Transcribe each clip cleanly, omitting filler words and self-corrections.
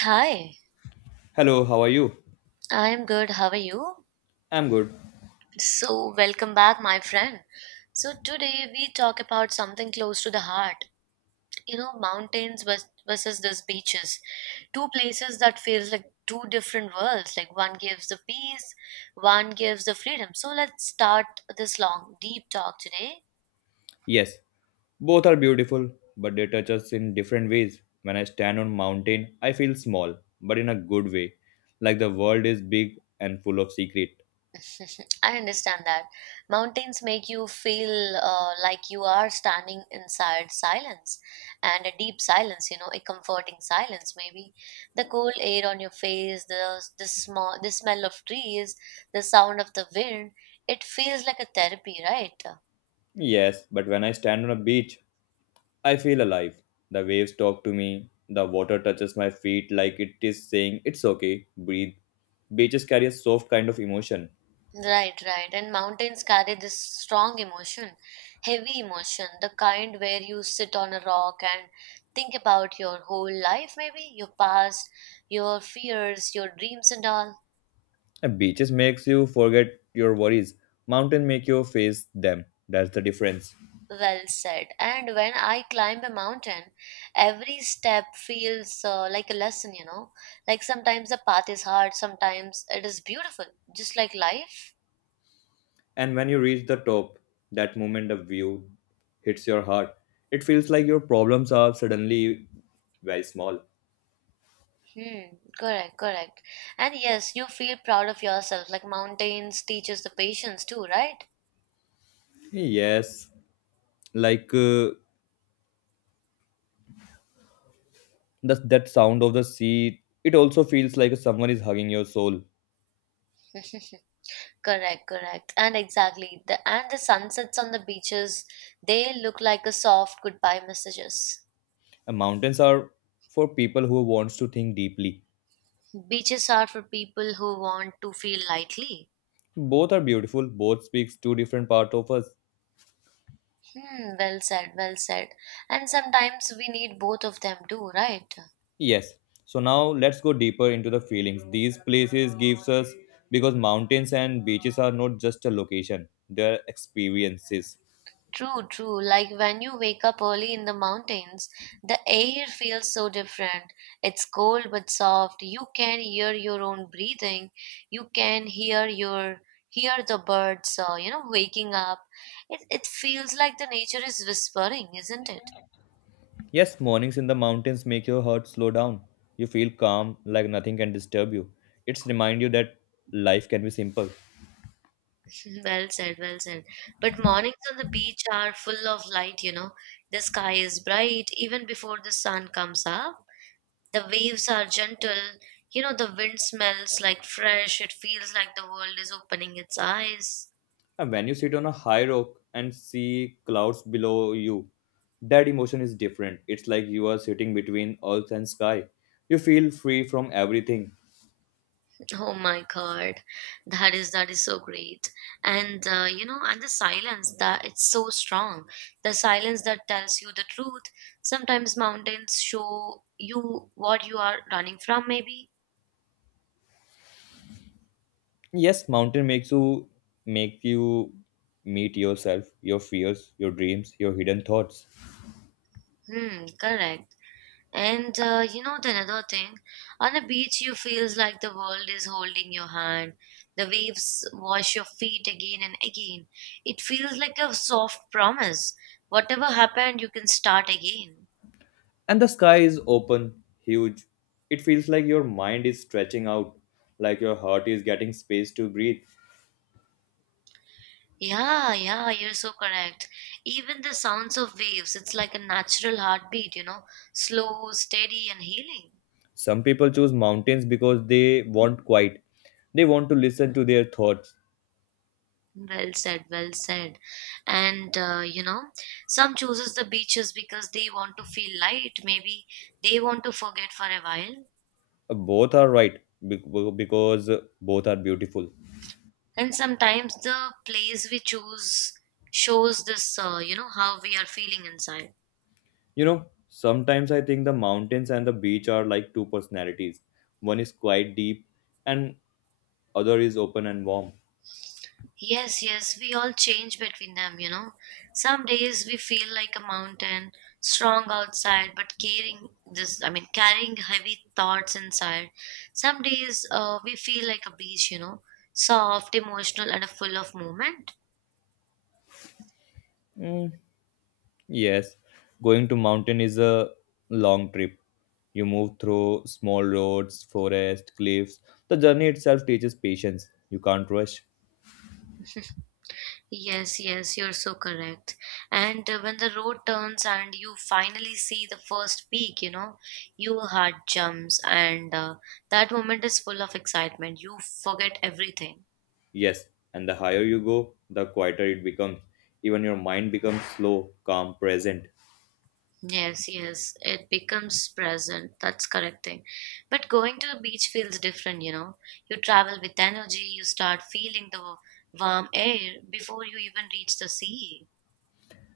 Hi, Hello, how are you? I'm good. How are you? I'm good. So, welcome back, my friend. So, today we talk about something close to the heart. You know, versus these beaches. Two places that feels like two different worlds. Like one gives the peace, one gives the freedom. So, let's start this long, deep talk today. Yes, both are beautiful, but they touch us in different ways. When I stand on mountain, I feel small, but in a good way, like the world is big and full of secret. I understand that. Mountains make you feel like you are standing inside silence and a deep silence, you know, a comforting silence maybe. The cold air on your face, the the smell of trees, the sound of the wind, it feels like a therapy, right? Yes, but when I stand on a beach, I feel alive. The waves talk to me, the water touches my feet like it is saying, "It's okay, breathe." Beaches carry a soft kind of emotion. Right, right. And mountains carry this strong emotion, heavy emotion, the kind where you sit on a rock and think about your whole life, maybe your past, your fears, your dreams, and all. And beaches makes you forget your worries. Mountain make you face them. That's the difference. Well said. And when I climb a mountain, every step feels like a lesson, you know. Like sometimes the path is hard, sometimes it is beautiful, just like life. And when you reach the top, that moment the view hits your heart. It feels like your problems are suddenly very small. Hmm, correct, correct. And yes, you feel proud of yourself. Like mountains teaches the patience too, right? Yes, like that sound of the sea, it also feels like someone is hugging your soul. Correct, correct. And exactly. The and the sunsets on the beaches, they look like a soft goodbye messages. And mountains are for people who wants to think deeply. Beaches are for people who want to feel lightly. Both are beautiful, both speaks to different part of us. Hmm, well said, well said. And sometimes we need both of them too, right? Yes. So now let's go deeper into the feelings these places gives us because mountains and beaches are not just a location, they're experiences. True, true. Like when you wake up early in the mountains, the air feels so different. It's cold but soft. You can hear your own breathing. You can hear your Hear the birds, you know, waking up. It feels like the nature is whispering, isn't it? Yes, mornings in the mountains make your heart slow down. You feel calm like nothing can disturb you. It's remind you that life can be simple. Well said, well said. But mornings on the beach are full of light, you know. The sky is bright even before the sun comes up. The waves are gentle. You know, the wind smells like fresh. It feels like the world is opening its eyes. And when you sit on a high rock and see clouds below you, that emotion is different. It's like you are sitting between earth and sky. You feel free from everything. Oh my God, that is so great. And you know, and the silence that it's so strong. The silence that tells you the truth. Sometimes mountains show you what you are running from. Maybe. Yes, mountain makes you meet yourself, your fears, your dreams, your hidden thoughts. Hmm. Correct. And you know the another thing, on a beach you feels like the world is holding your hand. The waves wash your feet again and again. It feels like a soft promise. Whatever happened, you can start again. And the sky is open, huge. It feels like your mind is stretching out, like your heart is getting space to breathe. Yeah, yeah, you're so correct. Even the sounds of waves, it's like a natural heartbeat, you know, slow, steady, and healing. Some people choose mountains because they want quiet. They want to listen to their thoughts. Well said, well said. And you know, some chooses the beaches because they want to feel light, maybe they want to forget for a while. Both are right because both are beautiful. And sometimes the place we choose shows this, you know, how we are feeling inside. You know, sometimes I think the mountains and the beach are like two personalities. One is quite deep and other is open and warm. Yes, yes, we all change between them, you know. Some days we feel like a mountain, strong outside, but carrying this, I mean, carrying heavy thoughts inside. Some days we feel like a beach, you know, soft, emotional, and full of movement. Mm, yes, going to mountain is a long trip. You move through small roads, forest, cliffs. The journey itself teaches patience. You can't rush. Yes, yes, you're so correct. And when the road turns and you finally see the first peak, you know, your heart jumps, and that moment is full of excitement. You forget everything. Yes, and the higher you go, the quieter it becomes. Even your mind becomes slow, calm, present. Yes, yes, it becomes present. That's correct thing. But going to the beach feels different, you know. You travel with energy, you start feeling the warm air before you even reach the sea.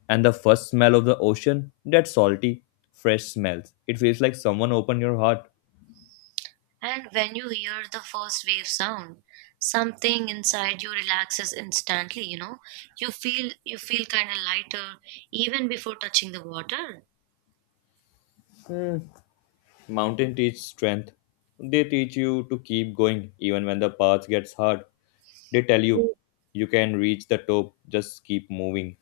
And the first smell of the ocean, that salty, fresh smells. It feels like someone opened your heart. And when you hear the first wave sound, something inside you relaxes instantly, you know. You feel kind of lighter even before touching the water. Mountain teach strength. They teach you to keep going even when the path gets hard. They tell you you can reach the top, just keep moving.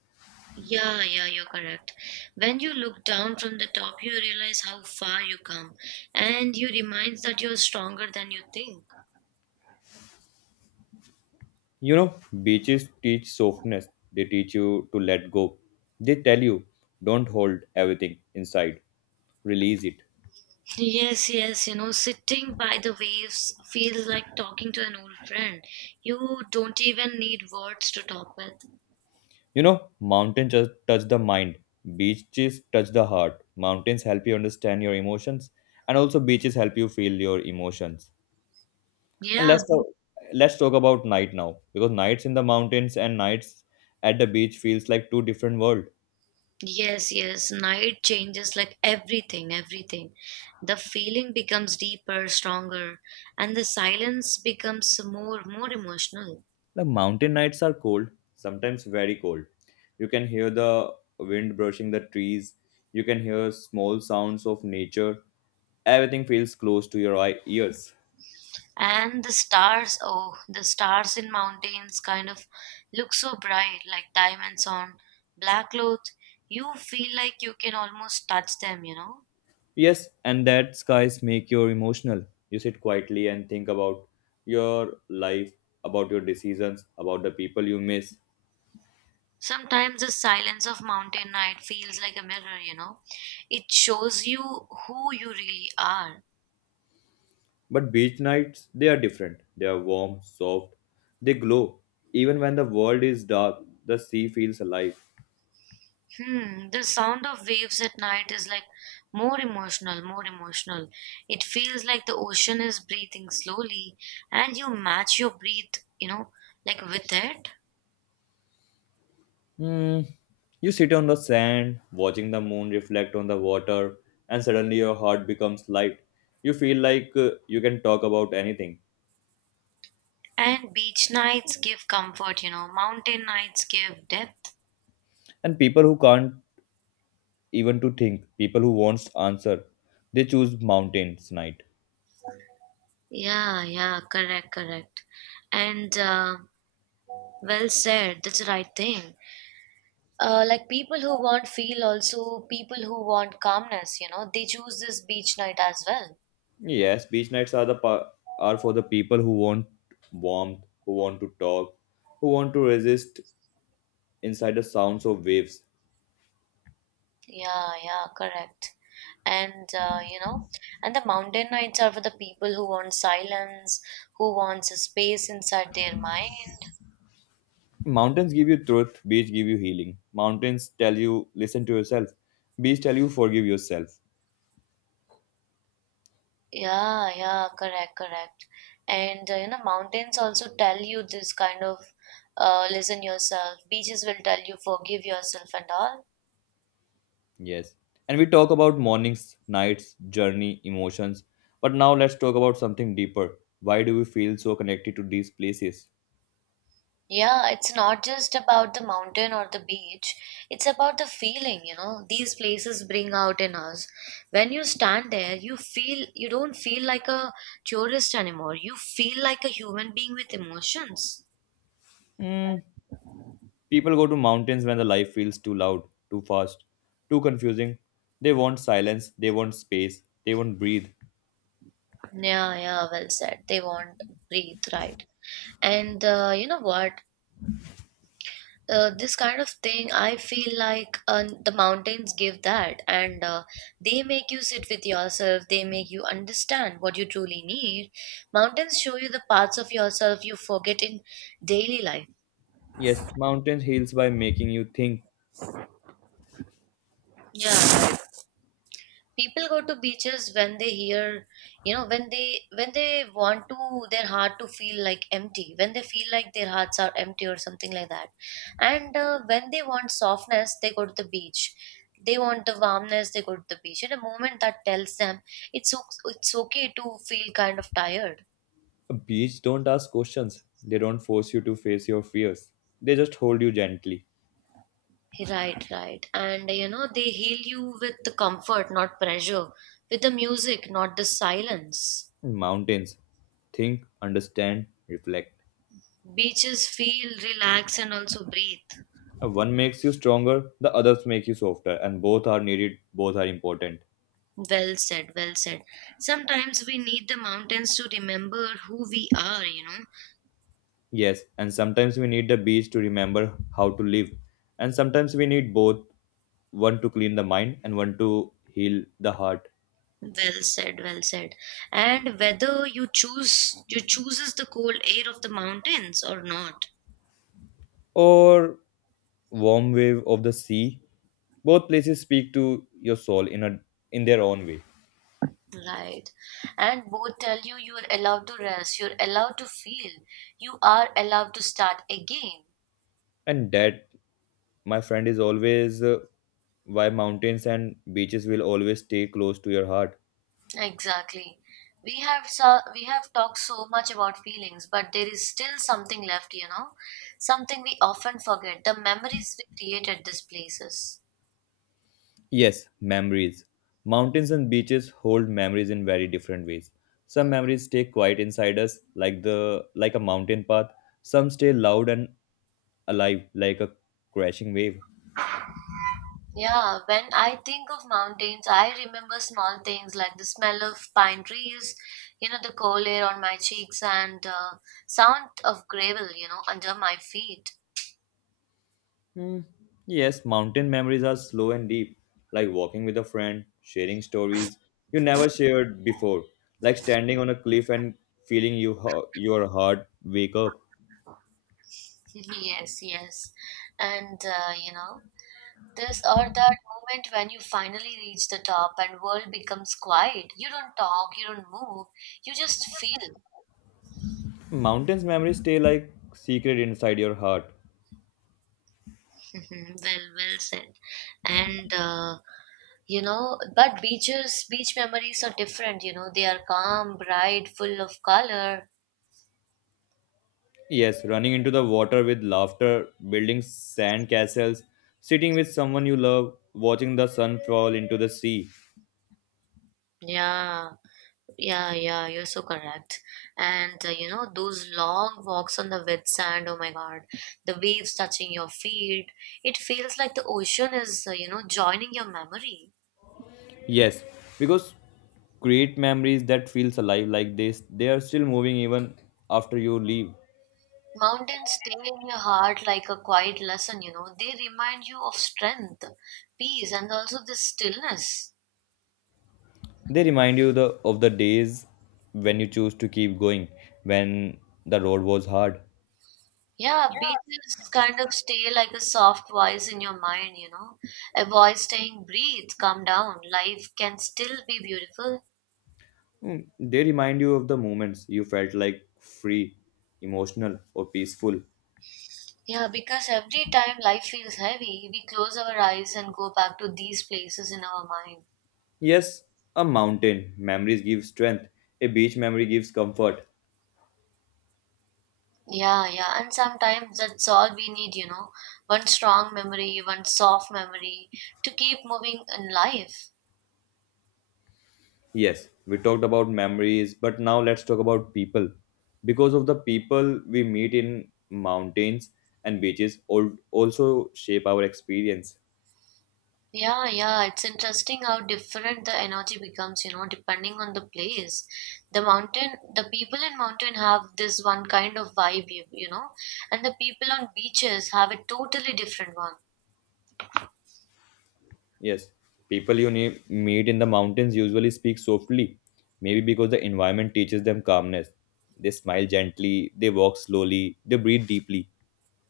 Yeah, yeah, you're correct. When you look down from the top, you realize how far you come, and you remind that you're stronger than you think. You know, beaches teach softness, they teach you to let go. They tell you don't hold everything inside, release it. Yes, yes, you know, sitting by the waves feels like talking to an old friend. You don't even need words to talk with. You know, mountains just touch the mind, beaches touch the heart. Mountains help you understand your emotions, and also beaches help you feel your emotions. And Yeah, let's talk about night now, because nights in the mountains and nights at the beach feels like two different world. yes, yes, night changes like everything, everything. The feeling becomes deeper, stronger, and the silence becomes more, more emotional. The mountain nights are cold, sometimes very cold. You can hear the wind brushing the trees. You can hear small sounds of nature. Everything feels close to your ears. And the stars, oh, the stars in mountains kind of look so bright, like diamonds on black cloth. You feel like you can almost touch them, you know. Yes, and that skies make you emotional. You sit quietly and think about your life, about your decisions, about the people you miss. Sometimes the silence of mountain night feels like a mirror, you know. It shows you who you really are. But beach nights, they are different. They are warm, soft, they glow. Even when the world is dark, the sea feels alive. Hmm, the sound of waves at night is like more emotional, more emotional. It feels like the ocean is breathing slowly and you match your breath, you know, like with it. Mm, you sit on the sand, watching the moon reflect on the water, and suddenly your heart becomes light. You feel like you can talk about anything. And beach nights give comfort, you know, mountain nights give depth. And people who can't even to think, people who wants answer, they choose mountains night. Yeah, yeah, correct, correct. And well said, that's the right thing. Like people who want feel also people who want calmness, you know, they choose this beach night as well. Yes, beach nights are for the people who want warmth, who want to talk, who want to resist inside the sounds of waves. Yeah, yeah, correct. And you know, and the mountain nights are for the people who want silence, who wants a space inside their mind. Mountains give you truth, beach give you healing. Mountains tell you listen to yourself. Beach tell you forgive yourself. Yeah, yeah, correct, correct. And you know, mountains also tell you this kind of listen yourself. Beaches will tell you forgive yourself and all. Yes. And we talk about mornings, nights, journey, emotions. But now let's talk about something deeper. Why do we feel so connected to these places? Yeah, it's not just about the mountain or the beach. It's about the feeling, you know, these places bring out in us. When you stand there, you don't feel like a tourist anymore. You feel like a human being with emotions. Mm, people go to mountains when the life feels too loud, too fast, too confusing. They want silence, they want space, they want breathe. Yeah, yeah, well said. They won't breathe, right? And you know what? This kind of thing I feel like the mountains give that and they make you sit with yourself. They make you understand what you truly need. Mountains show you the parts of yourself you forget in daily life. Yes, mountains heals by making you think. Yeah, people go to beaches when they hear you know when they want to their heart to feel like empty, when they feel like their hearts are empty or something like that. And when they want softness they go to the beach. They want the warmness, they go to the beach at a moment that tells them it's okay to feel kind of tired. Beach don't ask questions. They don't force you to face your fears. They just hold you gently. Right, right, and you know they heal you with the comfort not pressure, with the music not the silence. Mountains think, understand, reflect. Beaches feel relax and also breathe. One makes you stronger, the others make you softer, and both are needed, both are important. Well said, well said. Sometimes we need the mountains to remember who we are, you know. Yes, and sometimes we need the beach to remember how to live, and sometimes we need both, one to clean the mind and one to heal the heart. Well said, well said. And whether you chooses the cold air of the mountains or not. Or warm wave of the sea. Both places speak to your soul in a in their own way. Right. And both tell you you are allowed to rest, you're allowed to feel, you are allowed to start again. And that, my friend, is always why mountains and beaches will always stay close to your heart. Exactly. We have talked so much about feelings, but there is still something left, you know, something we often forget, the memories we create at these places. Yes, memories. Mountains and beaches hold memories in very different ways. Some memories stay quiet inside us, like the like a mountain path. Some stay loud and alive, like a crashing wave. Yeah, when I think of mountains, I remember small things like the smell of pine trees, you know, the cold air on my cheeks and sound of gravel, you know, under my feet. Mm, Yes, mountain memories are slow and deep, like walking with a friend, sharing stories you never shared before, like standing on a cliff and feeling your heart wake up. Yes, yes. And, you know, This or that moment when you finally reach the top and world becomes quiet. You don't talk, you don't move, you just feel. Mountains memories stay like secret inside your heart. Mhm, well said. And you know, but beach memories are different. You know, they are calm, bright, full of color. Yes, running into the water with laughter, building sand castles, sitting with someone you love, watching the sun fall into the sea. Yeah, yeah, yeah. you're so correct. And you know, those long walks on the wet sand. Oh my God, the waves touching your feet. It feels like the ocean is, you know, joining your memory. Yes, because create memories that feels alive like this, they are still moving even after you leave. Mountains stay in your heart like a quiet lesson, you know. They remind you of strength, peace, and also the stillness. They remind you the of the days when you choose to keep going when the road was hard. Yeah, beaches kind of stay like a soft voice in your mind, you know. A voice saying, breathe, calm down, life can still be beautiful. They remind you of the moments you felt like free, emotional, or peaceful. Yeah, because every time life feels heavy, we close our eyes and go back to these places in our mind. Yes, a mountain memories give strength. A beach memory gives comfort. Yeah, yeah, and sometimes that's all we need, you know. One strong memory, one soft memory to keep moving in life. Yes, we talked about memories, but now let's talk about people. Because of the people we meet in mountains and beaches, also shape our experience. Yeah, yeah, it's interesting how different the energy becomes, you know, depending on the place. The people in mountain have this one kind of vibe, you know, and the people on beaches have a totally different one. Yes, people you meet in the mountains usually speak softly, maybe because the environment teaches them calmness. They smile gently, they walk slowly, they breathe deeply.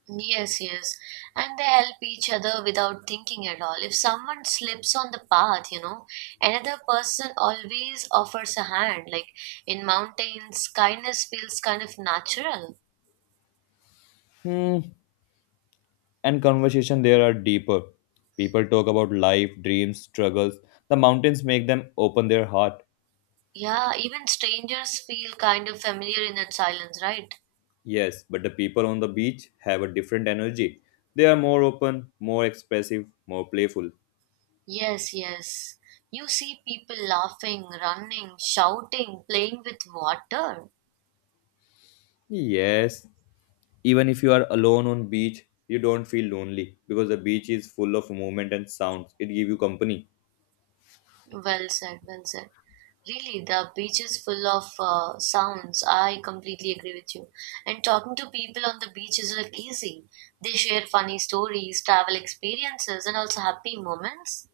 Yes, yes. And they help each other without thinking at all. If someone slips on the path, you know, another person always offers a hand. Like in mountains, kindness feels kind of natural. Hmm. And conversation there are deeper. People talk about life, dreams, struggles. The mountains make them open their heart. Yeah, even strangers feel kind of familiar in that silence, right? Yes, but the people on the beach have a different energy. They are more open, more expressive, more playful. Yes, yes. You see people laughing, running, shouting, playing with water. Yes, even if you are alone on beach, you don't feel lonely because the beach is full of movement and sounds. It give you company. Well said, well said. Really, the beach is full of sounds. I completely agree with you. And talking to people on the beach is like easy. They share funny stories, travel experiences, and also happy moments.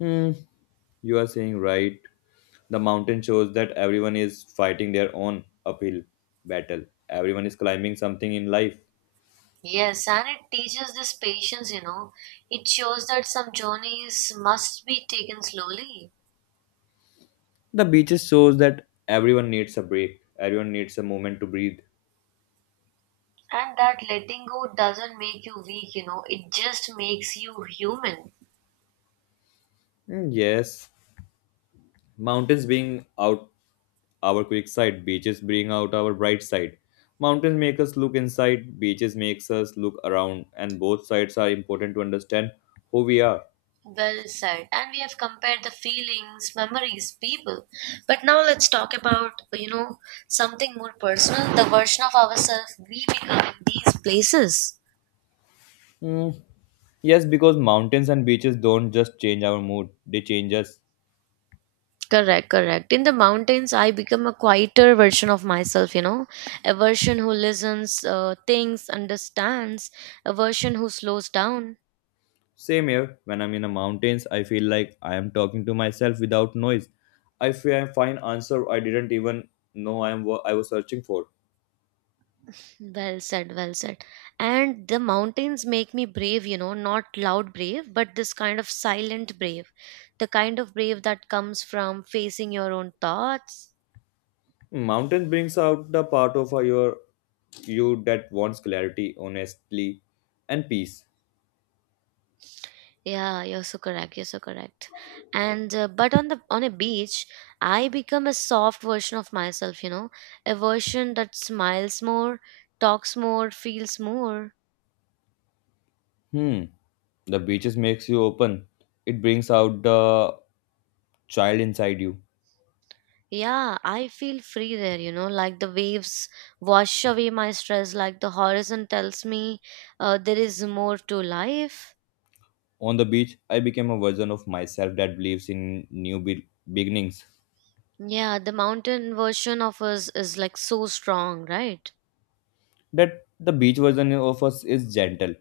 Hmm, you are saying right. The mountain shows that everyone is fighting their own uphill battle. Everyone is climbing something in life. Yes, and it teaches this patience, you know. It shows that some journeys must be taken slowly. The beaches shows that everyone needs a break. Everyone needs a moment to breathe. And that letting go doesn't make you weak, you know. It just makes you human. Hmm, yes, mountains being out our quick side. Beaches bring out our bright side. Mountains make us look inside. Beaches makes us look around. And both sides are important to understand who we are. Well said. And we have compared the feelings, memories, people. But now let's talk about, something more personal, the version of ourselves we become in these places. Mm, Yes, because mountains and beaches don't just change our mood, they change us. Correct, correct. In the mountains, I become a quieter version of myself, you know, a version who listens, thinks, understands, a version who slows down. Same here, when I'm in the mountains, I feel like I am talking to myself without noise. I feel I find answer I didn't even know I was searching for. Well said, well said. And the mountains make me brave, you know, not loud brave, but this kind of silent brave. The kind of brave that comes from facing your own thoughts. Mountain brings out the part of you that wants clarity, honestly, and peace. Yeah, you're so correct. You're so correct. And but on the on a beach, I become a soft version of myself, you know, a version that smiles more, talks more, feels more. Hmm. The beaches makes you open. It brings out the child inside you. Yeah, I feel free there, you know, like the waves wash away my stress, like the horizon tells me there is more to life. On the beach, I became a version of myself that believes in new beginnings. Yeah, the mountain version of us is like so strong, right? That the beach version of us is gentle,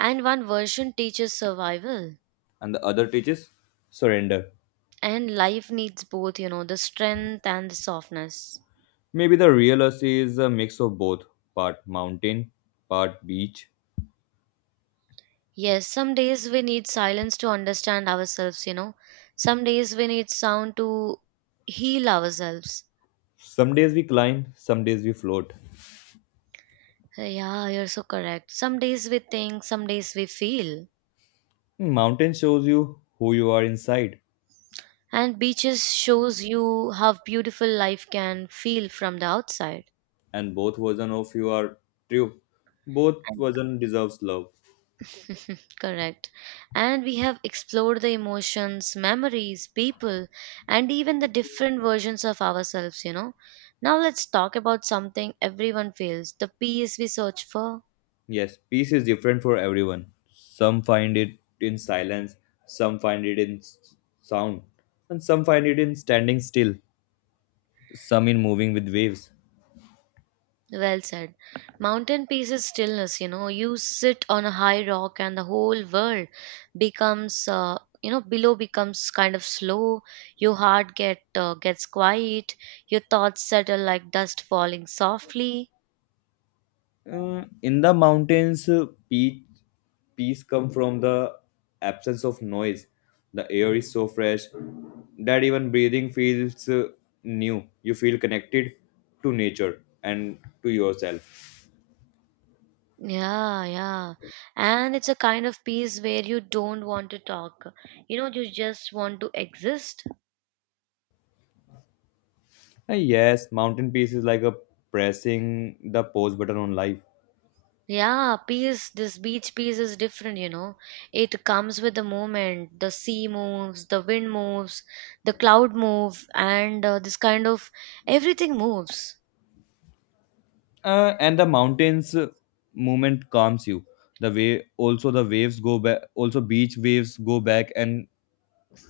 And one version teaches survival, and the other teaches surrender. and life needs both, you know, the strength and the softness. Maybe the real us is a mix of both, part mountain, part beach. Yes, some days we need silence to understand ourselves, you know, some days we need sound to heal ourselves. Some days we climb, some days we float. Yeah, you're so correct. Some days we think, some days we feel. Mountain shows you who you are inside, And beaches shows you how beautiful life can feel from the outside. and both version of you are true. Both And- version deserves love. Correct. And we have explored the emotions, memories, people, and even the different versions of ourselves, you know. Now let's talk about something everyone feels, the peace we search for. Yes, peace is different for everyone. Some find it in silence, some find it in sound, and some find it in standing still, some in moving with waves. Well said. Mountain peace is stillness, you know. You sit on a high rock and the whole world becomes you know, below becomes kind of slow, your heart gets quiet, your thoughts settle like dust falling softly. In the mountains, peace comes from the absence of noise. The air is so fresh that even breathing feels new. You feel connected to nature and to yourself. Yeah, yeah, and it's a kind of peace where you don't want to talk, you know, you just want to exist. And yes, mountain peace is like a pressing the pause button on life. Yeah, this beach peace is different, you know. It comes with the moment. The sea moves, the wind moves, the cloud move, and this kind of everything moves. And the mountains movement calms you the way also beach waves go back and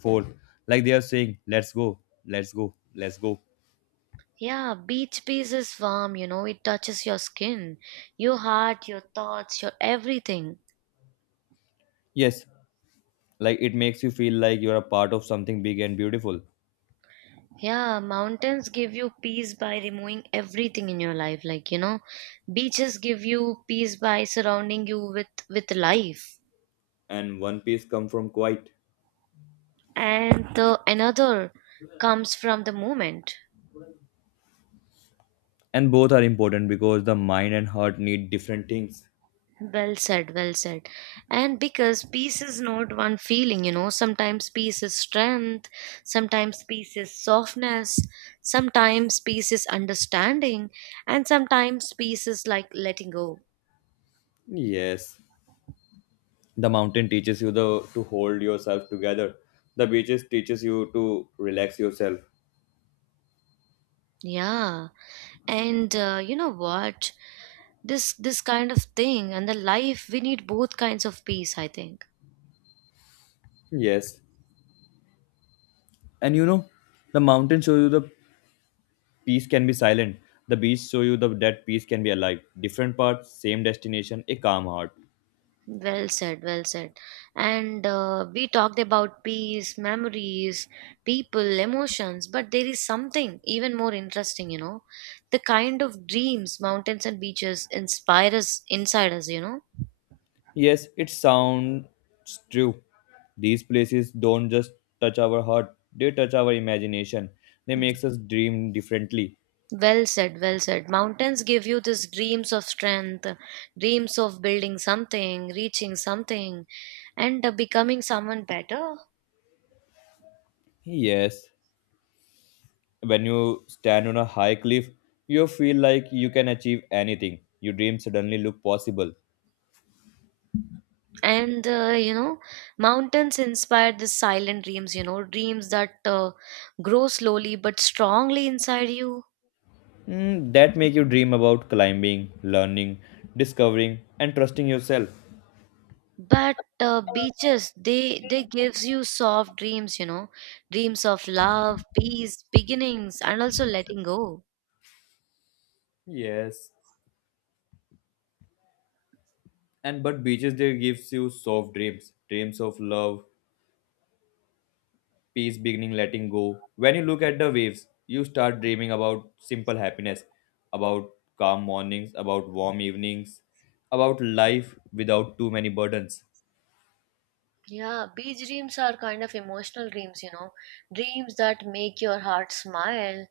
forth like they are saying let's go, let's go, let's go. Yeah, beach peace is warm, you know. It touches your skin, your heart, your thoughts, your everything. Yes, like it makes you feel like you're a part of something big and beautiful. Yeah, mountains give you peace by removing everything in your life. Like, you know, beaches give you peace by surrounding you with life. And one piece come from quiet. And the another comes from the moment. And both are important because the mind and heart need different things. Well said, well said. And because peace is not one feeling, you know, sometimes peace is strength, sometimes peace is softness, sometimes peace is understanding, and sometimes peace is like letting go. Yes, the mountain teaches you the to hold yourself together. The beaches teaches you to relax yourself. Yeah, and you know what, this kind of thing, and the life, we need both kinds of peace, I think. Yes. And you know, the mountains show you the peace can be silent. The beach show you the that peace can be alive. Different parts, same destination, a calm heart. Well said, well said. And we talked about peace, memories, people, emotions, but there is something even more interesting, you know. The kind of dreams mountains and beaches inspire us inside us, you know. Yes, it sounds true. These places don't just touch our heart, they touch our imagination. They makes us dream differently. Well said, well said. Mountains give you these dreams of strength, dreams of building something, reaching something, and becoming someone better. Yes, when you stand on a high cliff, you feel like you can achieve anything. Your dreams suddenly look possible. And you know, mountains inspire the silent dreams, you know, dreams that grow slowly but strongly inside you. Mm, that make you dream about climbing, learning, discovering, and trusting yourself. But beaches, they gives you soft dreams, you know, dreams of love, peace, beginnings, and also letting go. Yes. And but beaches there gives you soft dreams, dreams of love, peace, beginning, letting go. When you look at the waves, you start dreaming about simple happiness, about calm mornings, about warm evenings, about life without too many burdens. Yeah, beach dreams are kind of emotional dreams, you know, dreams that make your heart smile.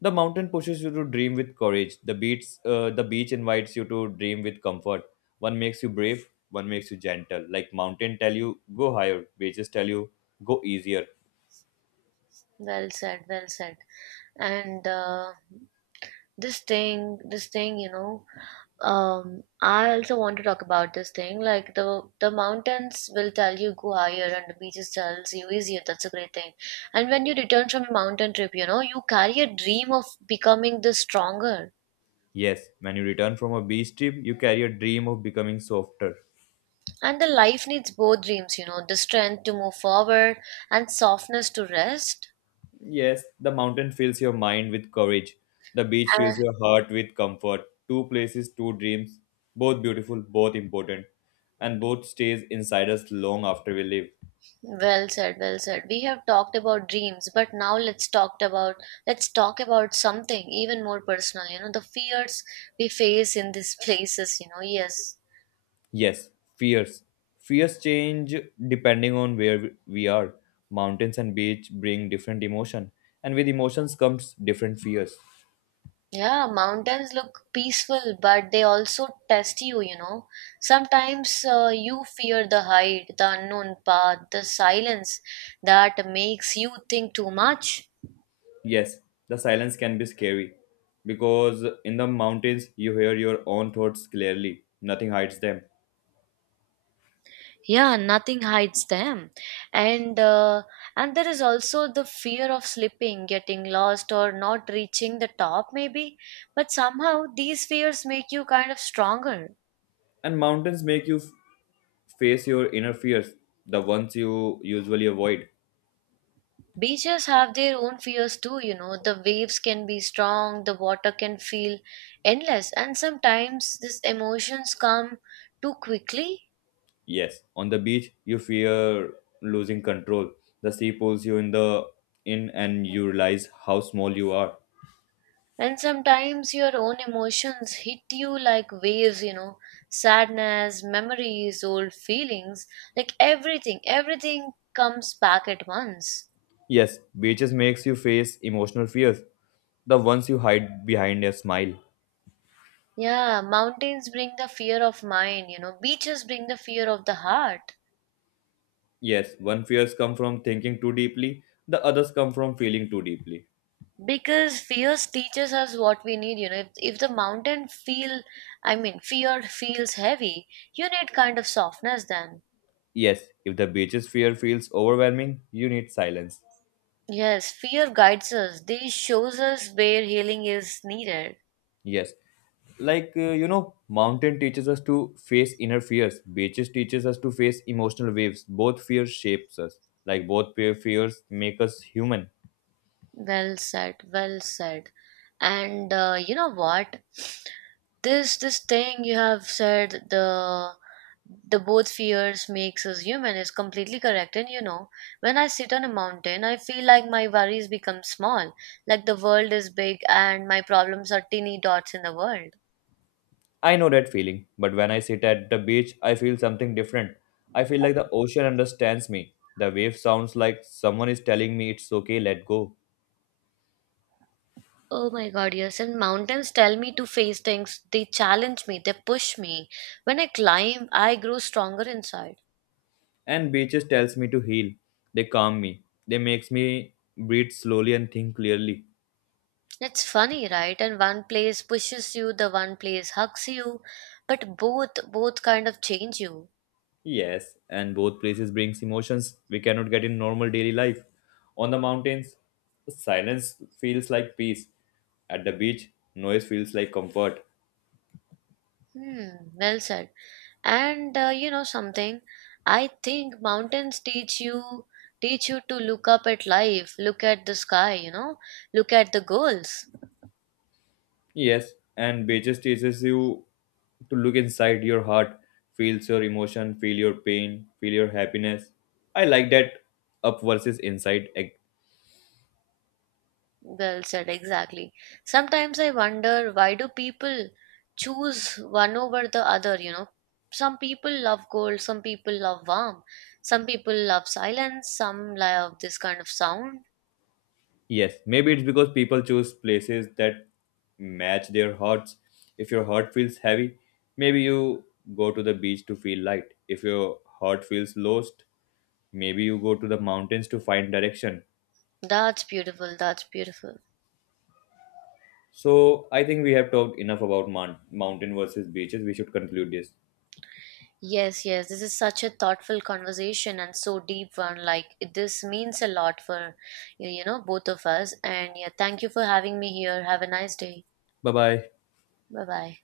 The mountain pushes you to dream with courage. The beach invites you to dream with comfort. One makes you brave, one makes you gentle. Like mountain tell you go higher, beaches tell you go easier. Well said, well said. And this thing, you know, I also want to talk about this thing, like the mountains will tell you go higher and the beaches tells you easier, that's a great thing. And when you return from a mountain trip, you know, you carry a dream of becoming the stronger. Yes, when you return from a beach trip, you carry a dream of becoming softer. And the life needs both dreams, you know, the strength to move forward and softness to rest. Yes, the mountain fills your mind with courage. The beach fills your heart with comfort. Two places, two dreams, both beautiful, both important, and both stays inside us long after we leave. Well said, well said. We have talked about dreams, but now let's talk about something even more personal, you know, the fears we face in these places, you know. Yes. Yes, fears. Fears change depending on where we are. Mountains and beach bring different emotion, and with emotions comes different fears. Yeah, mountains look peaceful, but they also test you, you know. Sometimes you fear the height, the unknown path, the silence that makes you think too much. Yes, the silence can be scary because in the mountains you hear your own thoughts clearly, nothing hides them. Yeah, nothing hides them. And there is also the fear of slipping, getting lost, or not reaching the top maybe, but somehow these fears make you kind of stronger. And mountains make you face your inner fears, the ones you usually avoid. Beaches have their own fears too, you know, the waves can be strong, the water can feel endless, and sometimes these emotions come too quickly. Yes, on the beach you fear losing control. The sea pulls you in the in and you realize how small you are. And sometimes your own emotions hit you like waves, you know, sadness, memories, old feelings, like everything, everything comes back at once. Yes, beaches makes you face emotional fears, the ones you hide behind a smile. Yeah, mountains bring the fear of mind, you know, beaches bring the fear of the heart. Yes, one fears come from thinking too deeply, the others come from feeling too deeply. Because fears teaches us what we need, you know. If the mountain feel, I mean, fear feels heavy, you need kind of softness then. Yes, if the beaches fear feels overwhelming, you need silence. Yes, fear guides us. This shows us where healing is needed. Yes, like you know, mountain teaches us to face inner fears. Beaches teaches us to face emotional waves. Both fears shapes us. Like both fears make us human. Well said, well said. And you know what? This thing you have said, the both fears makes us human, is completely correct. And you know, when I sit on a mountain, I feel like my worries become small, like the world is big and my problems are teeny dots in the world. I know that feeling, but when I sit at the beach, I feel something different. I feel like the ocean understands me. The wave sounds like someone is telling me it's okay, let go. Oh my God, yes. And mountains tell me to face things. They challenge me. They push me. When I climb, I grow stronger inside. And beaches tells me to heal. They calm me. They makes me breathe slowly and think clearly. It's funny, right? And one place pushes you, the one place hugs you, but both kind of change you. Yes, and both places brings emotions we cannot get in normal daily life. On the mountains, silence feels like peace. At the beach, noise feels like comfort. Hmm, well said. And you know something, I think mountains teach you to look up at life, look at the sky, you know, look at the goals. Yes, and beaches teaches you to look inside your heart, feels your emotion, feel your pain, feel your happiness. I like that up versus inside. Well said, exactly. Sometimes I wonder, why do people choose one over the other, you know? Some people love cold, some people love warm, some people love silence, some love this kind of sound. Yes, maybe it's because people choose places that match their hearts. If your heart feels heavy, maybe you go to the beach to feel light. If your heart feels lost, maybe you go to the mountains to find direction. That's beautiful, that's beautiful. So I think we have talked enough about mountain versus beaches. We should conclude this. Yes, yes, this is such a thoughtful conversation and so deep one. Like, this means a lot for, you know, both of us. And yeah, thank you for having me here. Have a nice day. Bye bye. Bye bye.